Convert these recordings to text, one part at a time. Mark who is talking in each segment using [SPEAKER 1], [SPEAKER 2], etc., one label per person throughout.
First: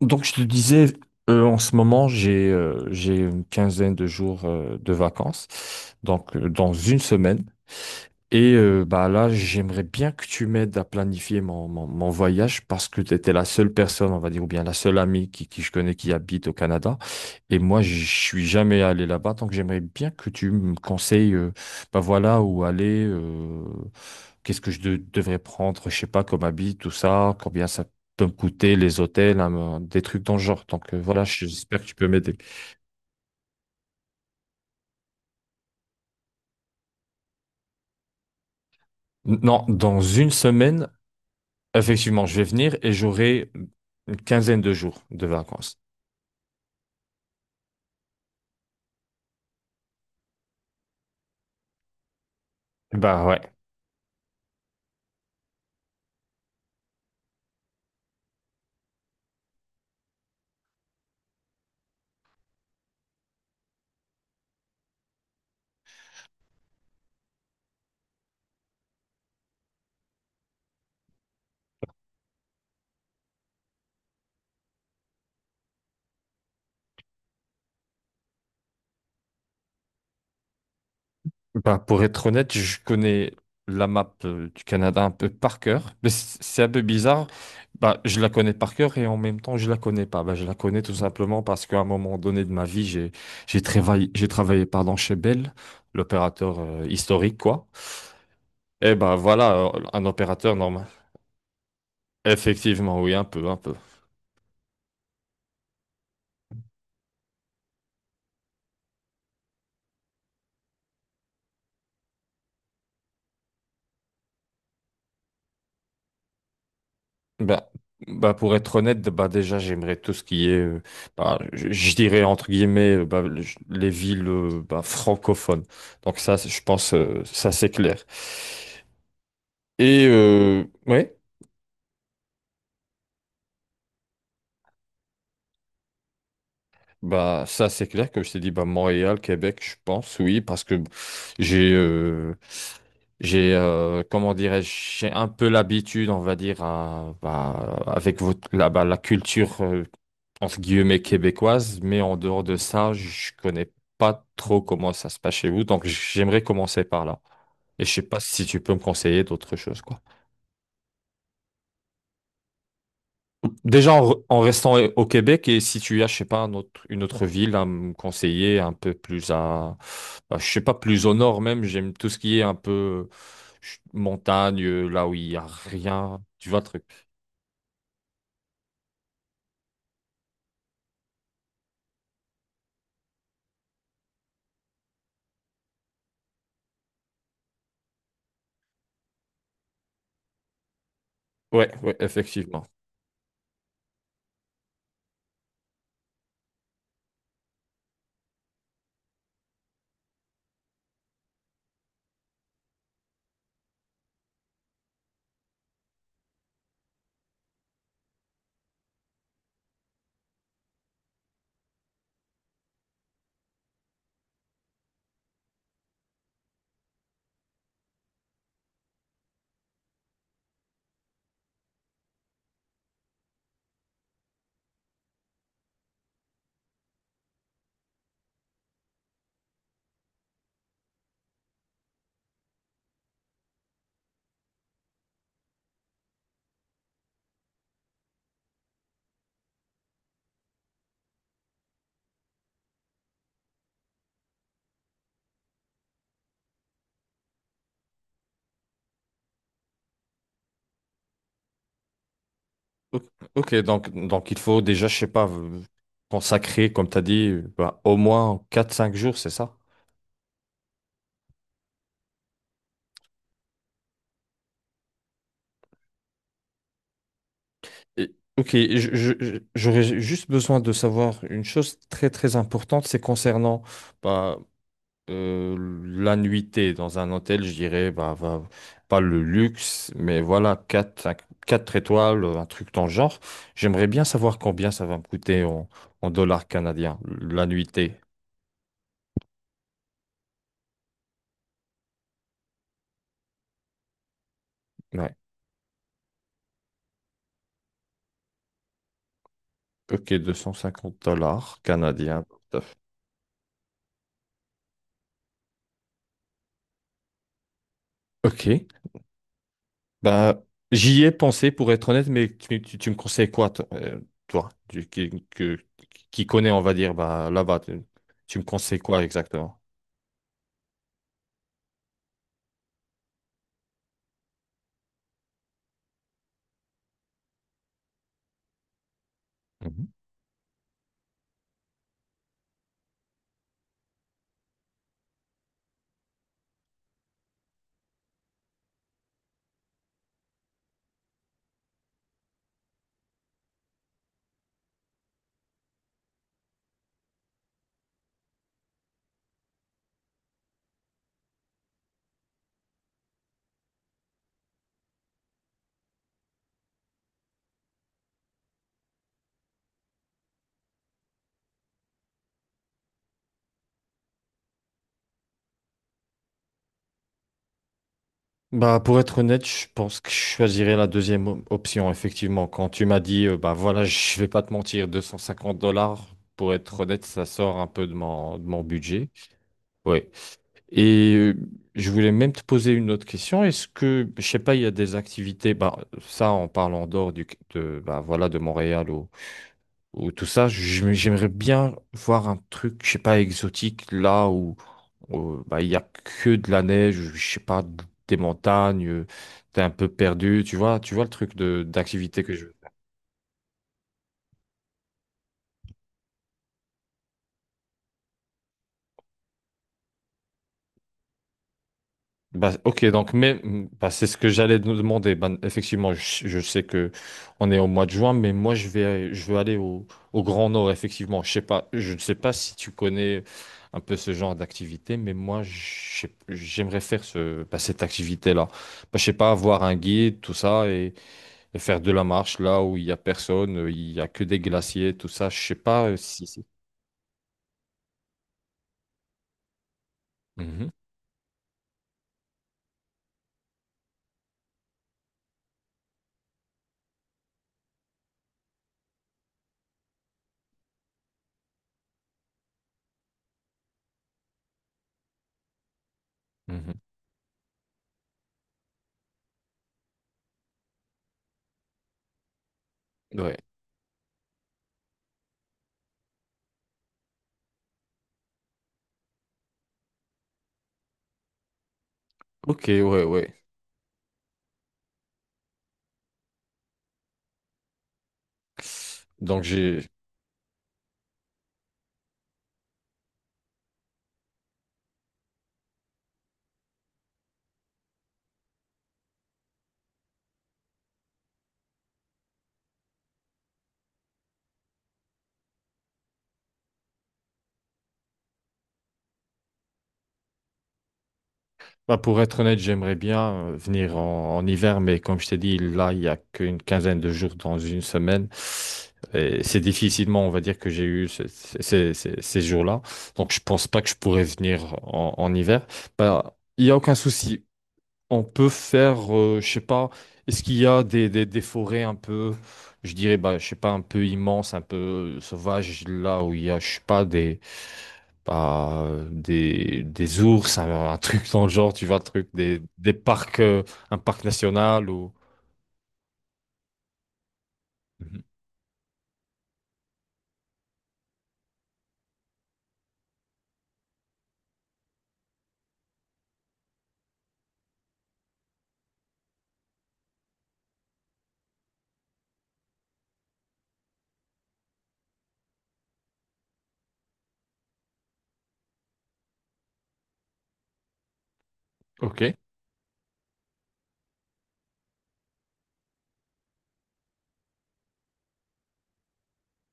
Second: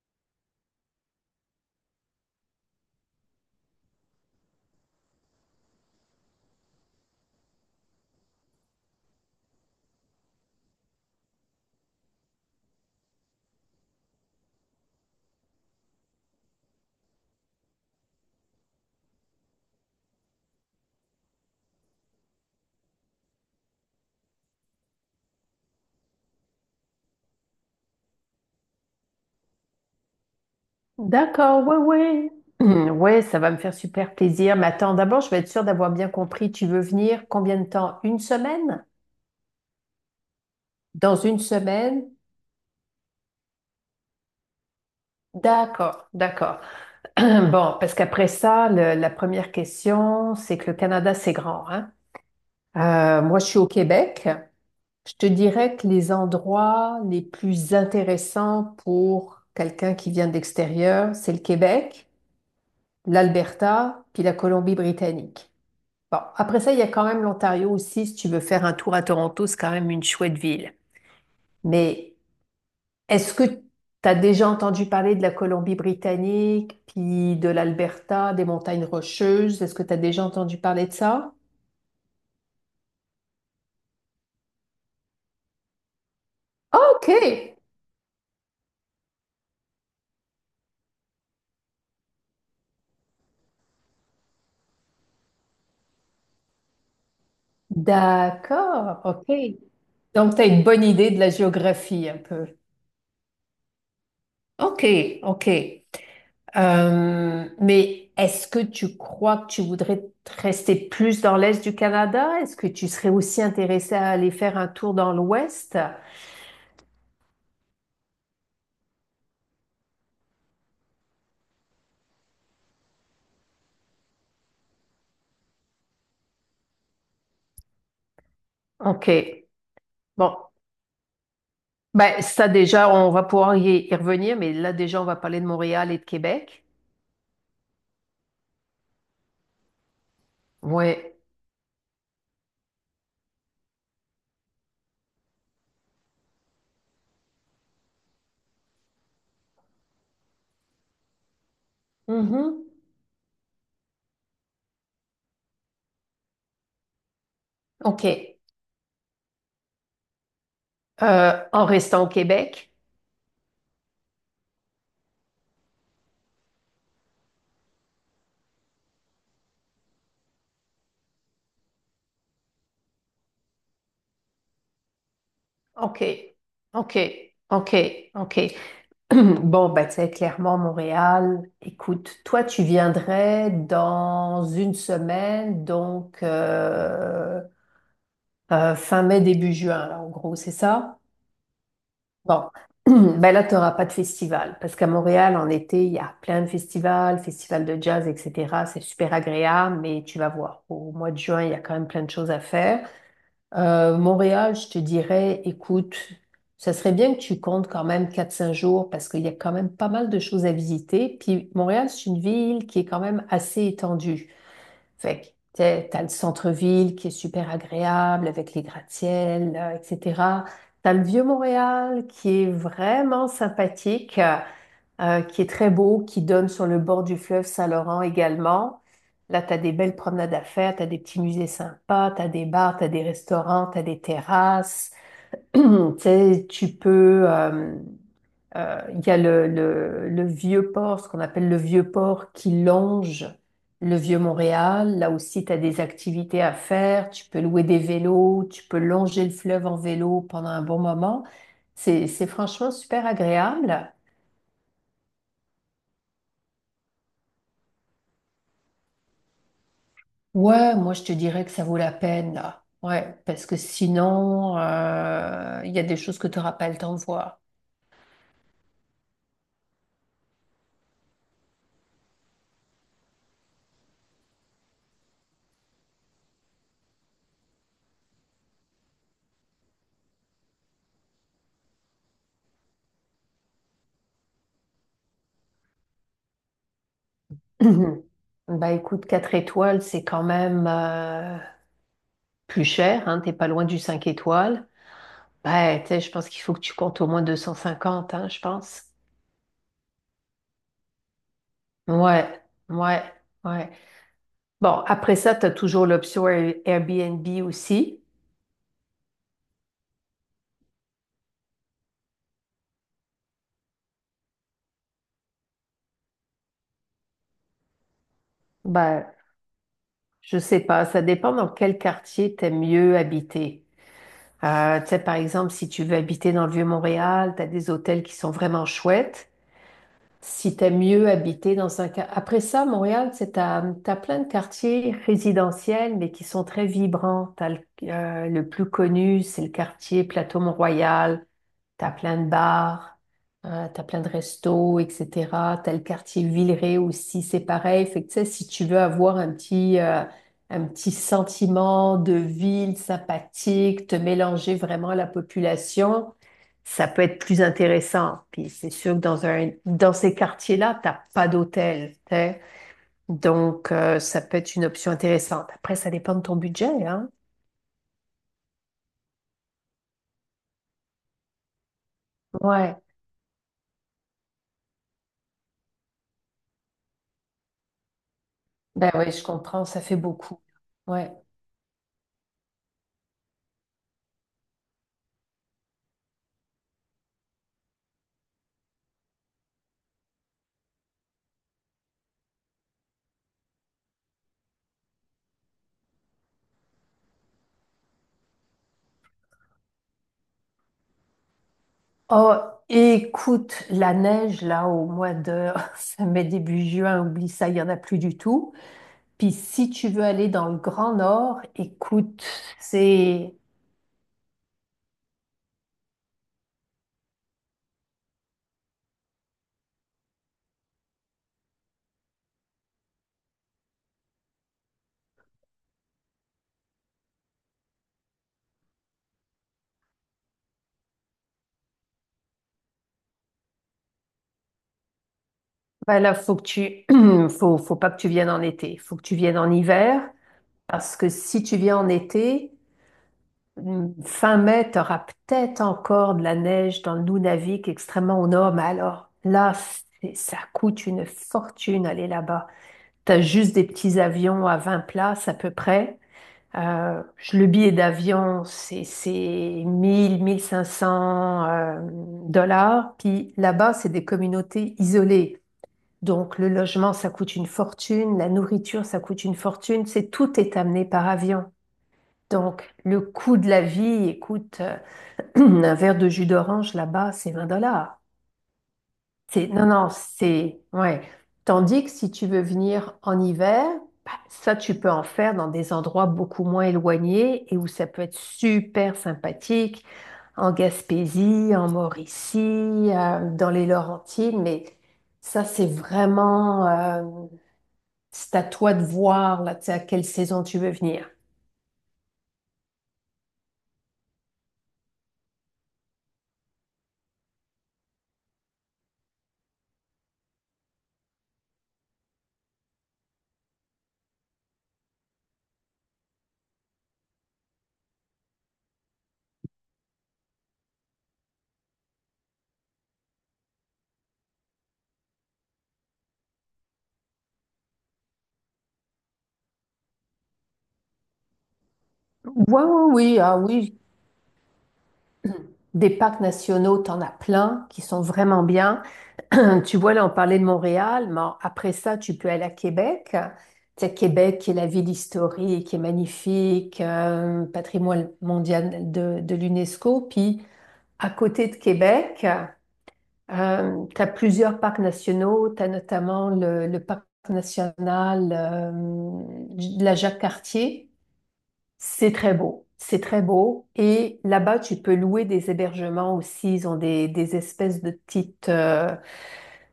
[SPEAKER 1] Donc, je te disais, en ce moment, j'ai une quinzaine de jours de vacances. Dans une semaine, là, j'aimerais bien que tu m'aides à planifier mon voyage parce que tu étais la seule personne, on va dire, ou bien la seule amie qui je connais qui habite au Canada. Et moi, je suis jamais allé là-bas, donc j'aimerais bien que tu me conseilles, voilà, où aller, qu'est-ce que devrais prendre, je sais pas, comme habit, tout ça, combien ça peut me coûter, les hôtels, hein, des trucs dans le genre. Voilà,
[SPEAKER 2] D'accord, ouais,
[SPEAKER 1] j'espère que tu peux
[SPEAKER 2] ouais.
[SPEAKER 1] m'aider.
[SPEAKER 2] Ouais, ça va me faire super plaisir. Mais attends, d'abord, je vais être sûre d'avoir bien compris. Tu veux venir combien de temps? Une semaine?
[SPEAKER 1] Non, dans une semaine.
[SPEAKER 2] Dans une semaine?
[SPEAKER 1] Effectivement, je vais venir et j'aurai une quinzaine de jours de vacances.
[SPEAKER 2] D'accord, d'accord. Bon, parce qu'après ça, la première question, c'est que le Canada, c'est grand, hein?
[SPEAKER 1] Bah
[SPEAKER 2] Moi,
[SPEAKER 1] ouais.
[SPEAKER 2] je suis au Québec. Je te dirais que les endroits les plus intéressants pour quelqu'un qui vient de l'extérieur, c'est le Québec, l'Alberta, puis la Colombie-Britannique. Bon, après ça, il y a quand même l'Ontario aussi. Si tu veux faire un tour à Toronto, c'est quand même une chouette ville. Mais est-ce que tu as déjà entendu parler de la Colombie-Britannique, puis de l'Alberta, des montagnes rocheuses? Est-ce que tu as déjà entendu parler de ça?
[SPEAKER 1] Bah, pour être honnête, je connais la map du Canada un peu par cœur. Mais c'est un peu bizarre.
[SPEAKER 2] OK.
[SPEAKER 1] Bah, je la connais par cœur et en même temps, je la connais pas. Bah, je la connais tout simplement parce qu'à un moment donné de ma vie, j'ai travaillé pardon chez Bell, l'opérateur historique quoi. Et
[SPEAKER 2] D'accord.
[SPEAKER 1] bah
[SPEAKER 2] OK.
[SPEAKER 1] voilà, un
[SPEAKER 2] Donc, tu as
[SPEAKER 1] opérateur
[SPEAKER 2] une bonne
[SPEAKER 1] normal.
[SPEAKER 2] idée de la géographie un peu.
[SPEAKER 1] Effectivement, oui, un peu, un peu.
[SPEAKER 2] OK, OK. Mais est-ce que tu crois que tu voudrais te rester plus dans l'est du Canada? Est-ce que tu serais aussi intéressé à aller faire un tour dans l'ouest?
[SPEAKER 1] Bah, bah pour être honnête, bah déjà j'aimerais tout ce qui est, je dirais entre guillemets, les villes francophones. Donc ça, je pense, ça c'est clair.
[SPEAKER 2] OK.
[SPEAKER 1] Et
[SPEAKER 2] Bon.
[SPEAKER 1] euh, ouais,
[SPEAKER 2] Ben, ça déjà, on va pouvoir y revenir, mais là déjà, on va parler de Montréal et de Québec.
[SPEAKER 1] ça c'est clair que je t'ai dit, bah Montréal, Québec, je pense, oui, parce que
[SPEAKER 2] Ouais.
[SPEAKER 1] j'ai, euh, j'ai, comment dirais-je, j'ai un peu l'habitude, on va dire, avec la culture. Entre guillemets québécoise, mais en dehors de
[SPEAKER 2] Mhm.
[SPEAKER 1] ça, je connais pas trop comment ça se passe chez vous, donc j'aimerais commencer par là. Et je sais pas
[SPEAKER 2] OK.
[SPEAKER 1] si tu peux me conseiller d'autres choses, quoi.
[SPEAKER 2] En restant au Québec?
[SPEAKER 1] Déjà en restant au Québec et si tu as, je sais pas, une autre ville à me conseiller un peu plus à, bah, je sais pas, plus au nord même, j'aime tout ce qui est un peu montagne, là où il y a rien,
[SPEAKER 2] OK.
[SPEAKER 1] tu vois le truc.
[SPEAKER 2] OK. OK. OK. Bon, bah, tu sais, clairement, Montréal, écoute, toi, tu viendrais dans une semaine, donc fin mai, début juin, là, en gros, c'est ça?
[SPEAKER 1] Ouais, ouais,
[SPEAKER 2] Bon,
[SPEAKER 1] effectivement.
[SPEAKER 2] ben là, tu n'auras pas de festival, parce qu'à Montréal, en été, il y a plein de festivals, festivals de jazz, etc. C'est super agréable, mais tu vas voir, au mois de juin, il y a quand même plein de choses à faire. Montréal, je te dirais, écoute, ça serait bien que tu comptes quand même 4 5 jours parce qu'il y a quand même pas mal de choses à visiter. Puis Montréal, c'est une ville qui est quand même assez étendue. Fait que t'as le centre-ville qui est super agréable avec les gratte-ciels, là, etc. T'as le vieux Montréal qui est vraiment sympathique qui est très beau, qui donne sur le bord du fleuve Saint-Laurent également. Là, tu as des belles promenades à faire, tu as des petits musées sympas, tu as des bars, tu as des restaurants, tu as des terrasses. Tu sais, tu peux... Il y a le vieux port, ce qu'on appelle le vieux port qui longe le vieux Montréal. Là aussi, tu as des activités à faire. Tu peux louer des vélos, tu peux longer le fleuve en vélo pendant un bon moment. C'est franchement
[SPEAKER 1] Ok,
[SPEAKER 2] super
[SPEAKER 1] ok,
[SPEAKER 2] agréable.
[SPEAKER 1] donc il faut déjà, je sais pas, consacrer, comme tu as dit, au moins 4 5 jours, c'est ça?
[SPEAKER 2] Ouais, moi je te dirais que ça vaut la peine là. Ouais, parce que sinon, il y a des choses que tu n'auras pas le temps de voir.
[SPEAKER 1] Ok, j'aurais juste besoin de savoir une chose très très importante, c'est concernant bah, euh, la nuitée dans un hôtel, je dirais, pas le luxe, mais voilà, 4 5 4 étoiles, un truc dans le genre. J'aimerais bien savoir combien ça va me coûter en dollars canadiens, la nuitée.
[SPEAKER 2] Bah écoute, 4 étoiles, c'est quand même plus cher, hein, t'es pas loin du 5 étoiles. Bah, tu sais, je pense qu'il faut que tu comptes au moins 250, hein, je pense.
[SPEAKER 1] Ok, 250 dollars canadiens.
[SPEAKER 2] Ouais,
[SPEAKER 1] Tout à fait.
[SPEAKER 2] ouais, ouais. Bon, après ça, tu as toujours l'option Airbnb aussi.
[SPEAKER 1] Ok. Bah, j'y ai pensé pour être honnête, mais tu me conseilles quoi, toi, toi, qui connais, on va dire, bah, là-bas, tu me conseilles quoi
[SPEAKER 2] Bah,
[SPEAKER 1] exactement?
[SPEAKER 2] je sais pas, ça dépend dans quel quartier t'aimes mieux habiter. Tu sais, par exemple, si tu veux habiter dans le Vieux-Montréal, tu as des hôtels qui sont vraiment chouettes.
[SPEAKER 1] Mhm.
[SPEAKER 2] Si tu aimes mieux habiter dans un... Après ça, Montréal, c'est t'as plein de quartiers résidentiels, mais qui sont très vibrants. T'as le plus connu, c'est le quartier Plateau-Mont-Royal. T'as plein de bars, t'as plein de restos, etc. T'as le quartier Villeray aussi, c'est pareil. Fait que, tu sais, si tu veux avoir un petit sentiment de ville sympathique, te mélanger vraiment à la population, ça peut être plus intéressant. Puis c'est sûr que dans ces quartiers-là, t'as pas d'hôtel, tu sais. Donc, ça peut être une option intéressante. Après, ça dépend de ton budget, hein.
[SPEAKER 1] Bah, pour être honnête, je pense que je choisirais la deuxième option, effectivement. Quand
[SPEAKER 2] Ouais.
[SPEAKER 1] tu m'as dit, bah voilà, je vais pas te mentir, 250 dollars, pour être honnête, ça sort un peu de de mon
[SPEAKER 2] Ben
[SPEAKER 1] budget.
[SPEAKER 2] oui, je comprends, ça fait
[SPEAKER 1] Oui.
[SPEAKER 2] beaucoup. Ouais.
[SPEAKER 1] Et euh, je voulais même te poser une autre question. Est-ce que, je sais pas, il y a des activités, bah, ça en parlant dehors du, de, bah, voilà, de Montréal ou tout ça, j'aimerais bien voir un truc, je sais pas, exotique où, bah, il y a que de la neige, je sais pas, des montagnes, t'es un peu perdu, tu vois le truc de d'activité que
[SPEAKER 2] Oh,
[SPEAKER 1] je.
[SPEAKER 2] écoute, la neige, là, au mois de ça mai, début juin, oublie ça, il n'y en a plus du tout. Puis si tu veux aller dans le Grand Nord, écoute,
[SPEAKER 1] Bah, ok, donc
[SPEAKER 2] c'est...
[SPEAKER 1] mais bah, c'est ce que j'allais nous demander. Ben, effectivement, je sais que on est au mois de juin, mais moi je vais je veux aller au, au Grand Nord, effectivement. Je sais pas, je ne sais pas si tu connais un peu ce genre d'activité, mais j'aimerais faire ce, bah, cette activité-là. Bah, je sais pas, avoir un guide, tout ça, et faire de la marche là où il y a personne, il y a que des glaciers, tout ça. Je sais pas
[SPEAKER 2] Ben là,
[SPEAKER 1] si.
[SPEAKER 2] faut que tu... faut pas que tu viennes en été, faut que tu viennes en hiver,
[SPEAKER 1] Mhm,
[SPEAKER 2] parce que si tu viens en été, fin mai, tu auras peut-être encore de la neige dans le Nunavik, extrêmement au nord, mais alors là, ça coûte une fortune aller là-bas. T'as juste des petits avions à 20 places à peu près.
[SPEAKER 1] mhm.
[SPEAKER 2] Euh, le billet d'avion, c'est 1000, 1500 dollars. Puis
[SPEAKER 1] Ouais.
[SPEAKER 2] là-bas, c'est des communautés isolées. Donc le logement, ça coûte une fortune, la nourriture, ça coûte une fortune. C'est tout est amené par avion.
[SPEAKER 1] Ok,
[SPEAKER 2] Donc le
[SPEAKER 1] ouais,
[SPEAKER 2] coût
[SPEAKER 1] ouais.
[SPEAKER 2] de la vie, écoute, un verre de jus d'orange là-bas, c'est 20 dollars.
[SPEAKER 1] Donc
[SPEAKER 2] C'est, non,
[SPEAKER 1] j'ai.
[SPEAKER 2] non, c'est, ouais. Tandis que si tu veux venir en hiver, bah, ça, tu peux en faire dans des endroits beaucoup moins éloignés et où ça peut être super sympathique, en Gaspésie, en Mauricie, dans les Laurentides, mais ça, c'est vraiment, c'est à toi de voir, là, tu sais, à quelle saison tu veux venir.
[SPEAKER 1] Bah, pour être honnête, j'aimerais bien venir en hiver, mais comme je t'ai dit, là, il y a qu'une quinzaine de jours dans une semaine. Et c'est difficilement, on va dire, que j'ai eu ces jours-là. Donc, je pense pas que je pourrais venir en hiver. Bah, il y a aucun souci on peut faire, je sais pas, est-ce qu'il y a des forêts un peu, je dirais, bah, je sais pas, un peu immenses, un peu sauvages, là où il y a, je sais pas, des, bah, des ours, un truc dans le genre, tu vois, le truc,
[SPEAKER 2] Ouais,
[SPEAKER 1] des
[SPEAKER 2] oui, oui, ah
[SPEAKER 1] parcs,
[SPEAKER 2] oui,
[SPEAKER 1] un parc national ou.
[SPEAKER 2] des parcs nationaux, t'en as plein qui sont
[SPEAKER 1] Mhm.
[SPEAKER 2] vraiment bien. Tu vois, là, on parlait de Montréal, mais après ça, tu peux aller à Québec. Tu sais, Québec, qui est la ville historique, qui est magnifique, patrimoine mondial de l'UNESCO. Puis, à côté de Québec, tu as plusieurs parcs nationaux. Tu as notamment le parc national de la Jacques-Cartier. C'est
[SPEAKER 1] Ok.
[SPEAKER 2] très beau. C'est très beau. Et là-bas, tu peux louer des hébergements aussi. Ils ont des espèces de petites...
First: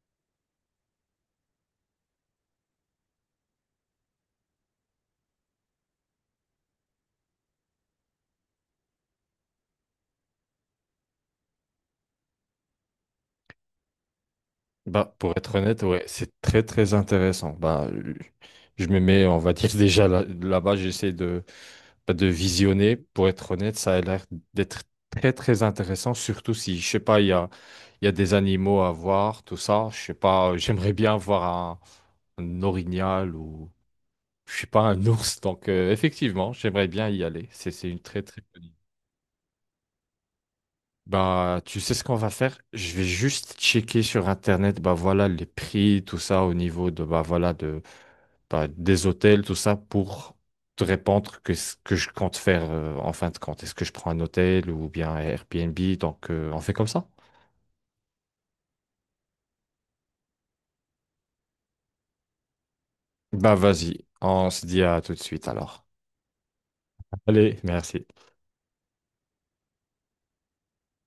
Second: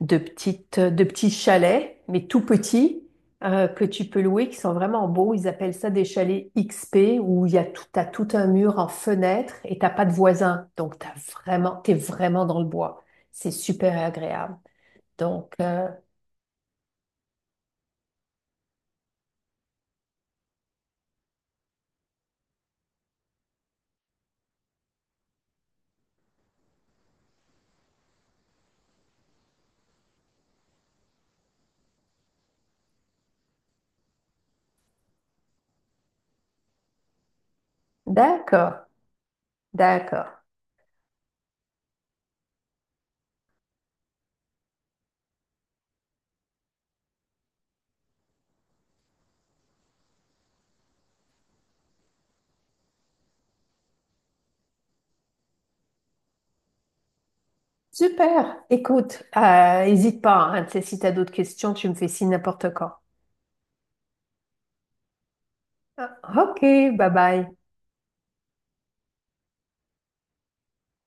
[SPEAKER 2] de petits chalets, mais tout petits, que tu peux louer, qui sont vraiment beaux. Ils appellent ça des chalets XP, où il y a tout, t'as tout un mur en fenêtre et t'as pas de voisins. Donc, t'es vraiment dans le bois. C'est super agréable.
[SPEAKER 1] Bah, pour
[SPEAKER 2] Donc,
[SPEAKER 1] être honnête, ouais, c'est très, très intéressant. Bah, je me mets, on va dire, déjà là-bas, j'essaie de. Bah, de visionner, pour être honnête, ça a l'air d'être très très intéressant, surtout si, je sais pas, il y a des animaux à voir, tout ça. Je sais pas, j'aimerais bien voir un orignal ou, je sais pas, un ours. Donc, effectivement, j'aimerais bien y aller. C'est une très très bonne idée.
[SPEAKER 2] d'accord, d'accord.
[SPEAKER 1] Bah, tu sais ce qu'on va faire? Je vais juste checker sur Internet, bah voilà, les prix, tout ça, au niveau de, bah voilà, de, bah, des hôtels, tout ça, pour te répondre que ce que je compte faire en fin de compte. Est-ce que je prends un hôtel ou bien un Airbnb? Donc, on fait comme ça?
[SPEAKER 2] Super. Écoute, hésite pas, hein, si t'as d'autres questions, tu me fais signe n'importe quand.
[SPEAKER 1] Bah, vas-y, on se dit à tout de suite alors.
[SPEAKER 2] Ah, ok, bye bye.
[SPEAKER 1] Allez, merci.